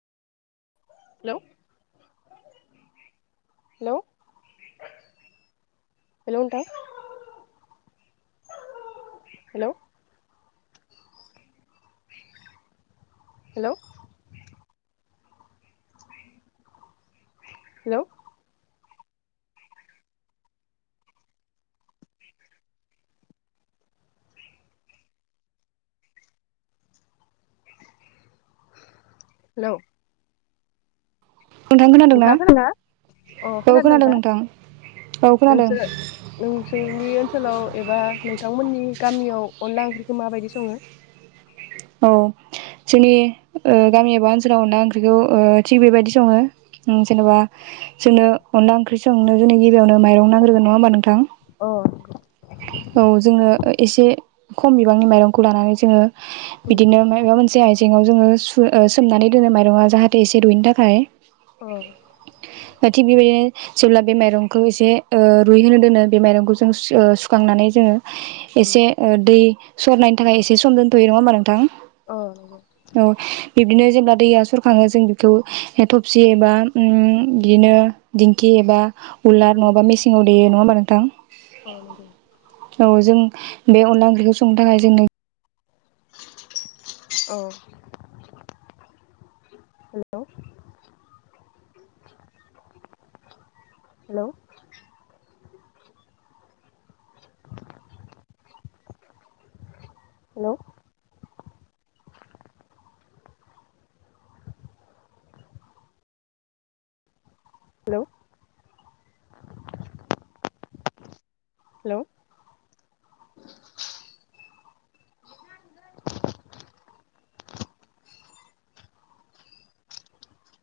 हेल' hello hello नोंथां hello hello hello hello नोंथां खोनादोंना नोंथाङा खोनादना अ औ खोनादों नोंथा। नोंथां औ खोनादों नोंसोर- नोंसोरनि ओनसोलाव एबा नोंथांमोननि गामियाव अनला ओंख्रिखौ माबायदि सङो? औ जोंनि ओ गामि एबा ओनसोलाव ना ओंख्रिखौ ओ थिग बेबायदि सङो‌ जेनेबा जोनो अनला ओंख्रि संनो गिबियावनो जोंनो माइरं नांग्रोगोन नङा होनबा नोंथां? अ नंगौ। औ जोङो एसे खम बिबांनि माइरंखौ लानानै जोङो उम बिदिनो मायबा मोनसे आइ एंयाव जोङो सु ओ सोमनानै दोनो माइरङा जाहाथे एसे रुयनो थाखाय। अ दा थिग बेबायनो जेब्ला बे माइरंखौ एसे ओ रुइहोनो दोनो बे माइरंखौ जों ओ खांनानै जोङो उम एसे ओ दै सरनायनि थाखाय एसे सम दोनथ'यो। नङा होमबा नोंथां? अ नंगौ औ बिब्दिनो जेब्ला दैया सर आङो जों बिखौ थफसि एबा उम गिदिनो दिंखि एबा उलार नङाबा मिसिंआव देयो नङा होनबा नों थां औ नोंगौ। औ जों बे अनला ओंख्रिखौ संनो थाखाय जोंनो औ हेल' हेल' हेल' हेल' हेल'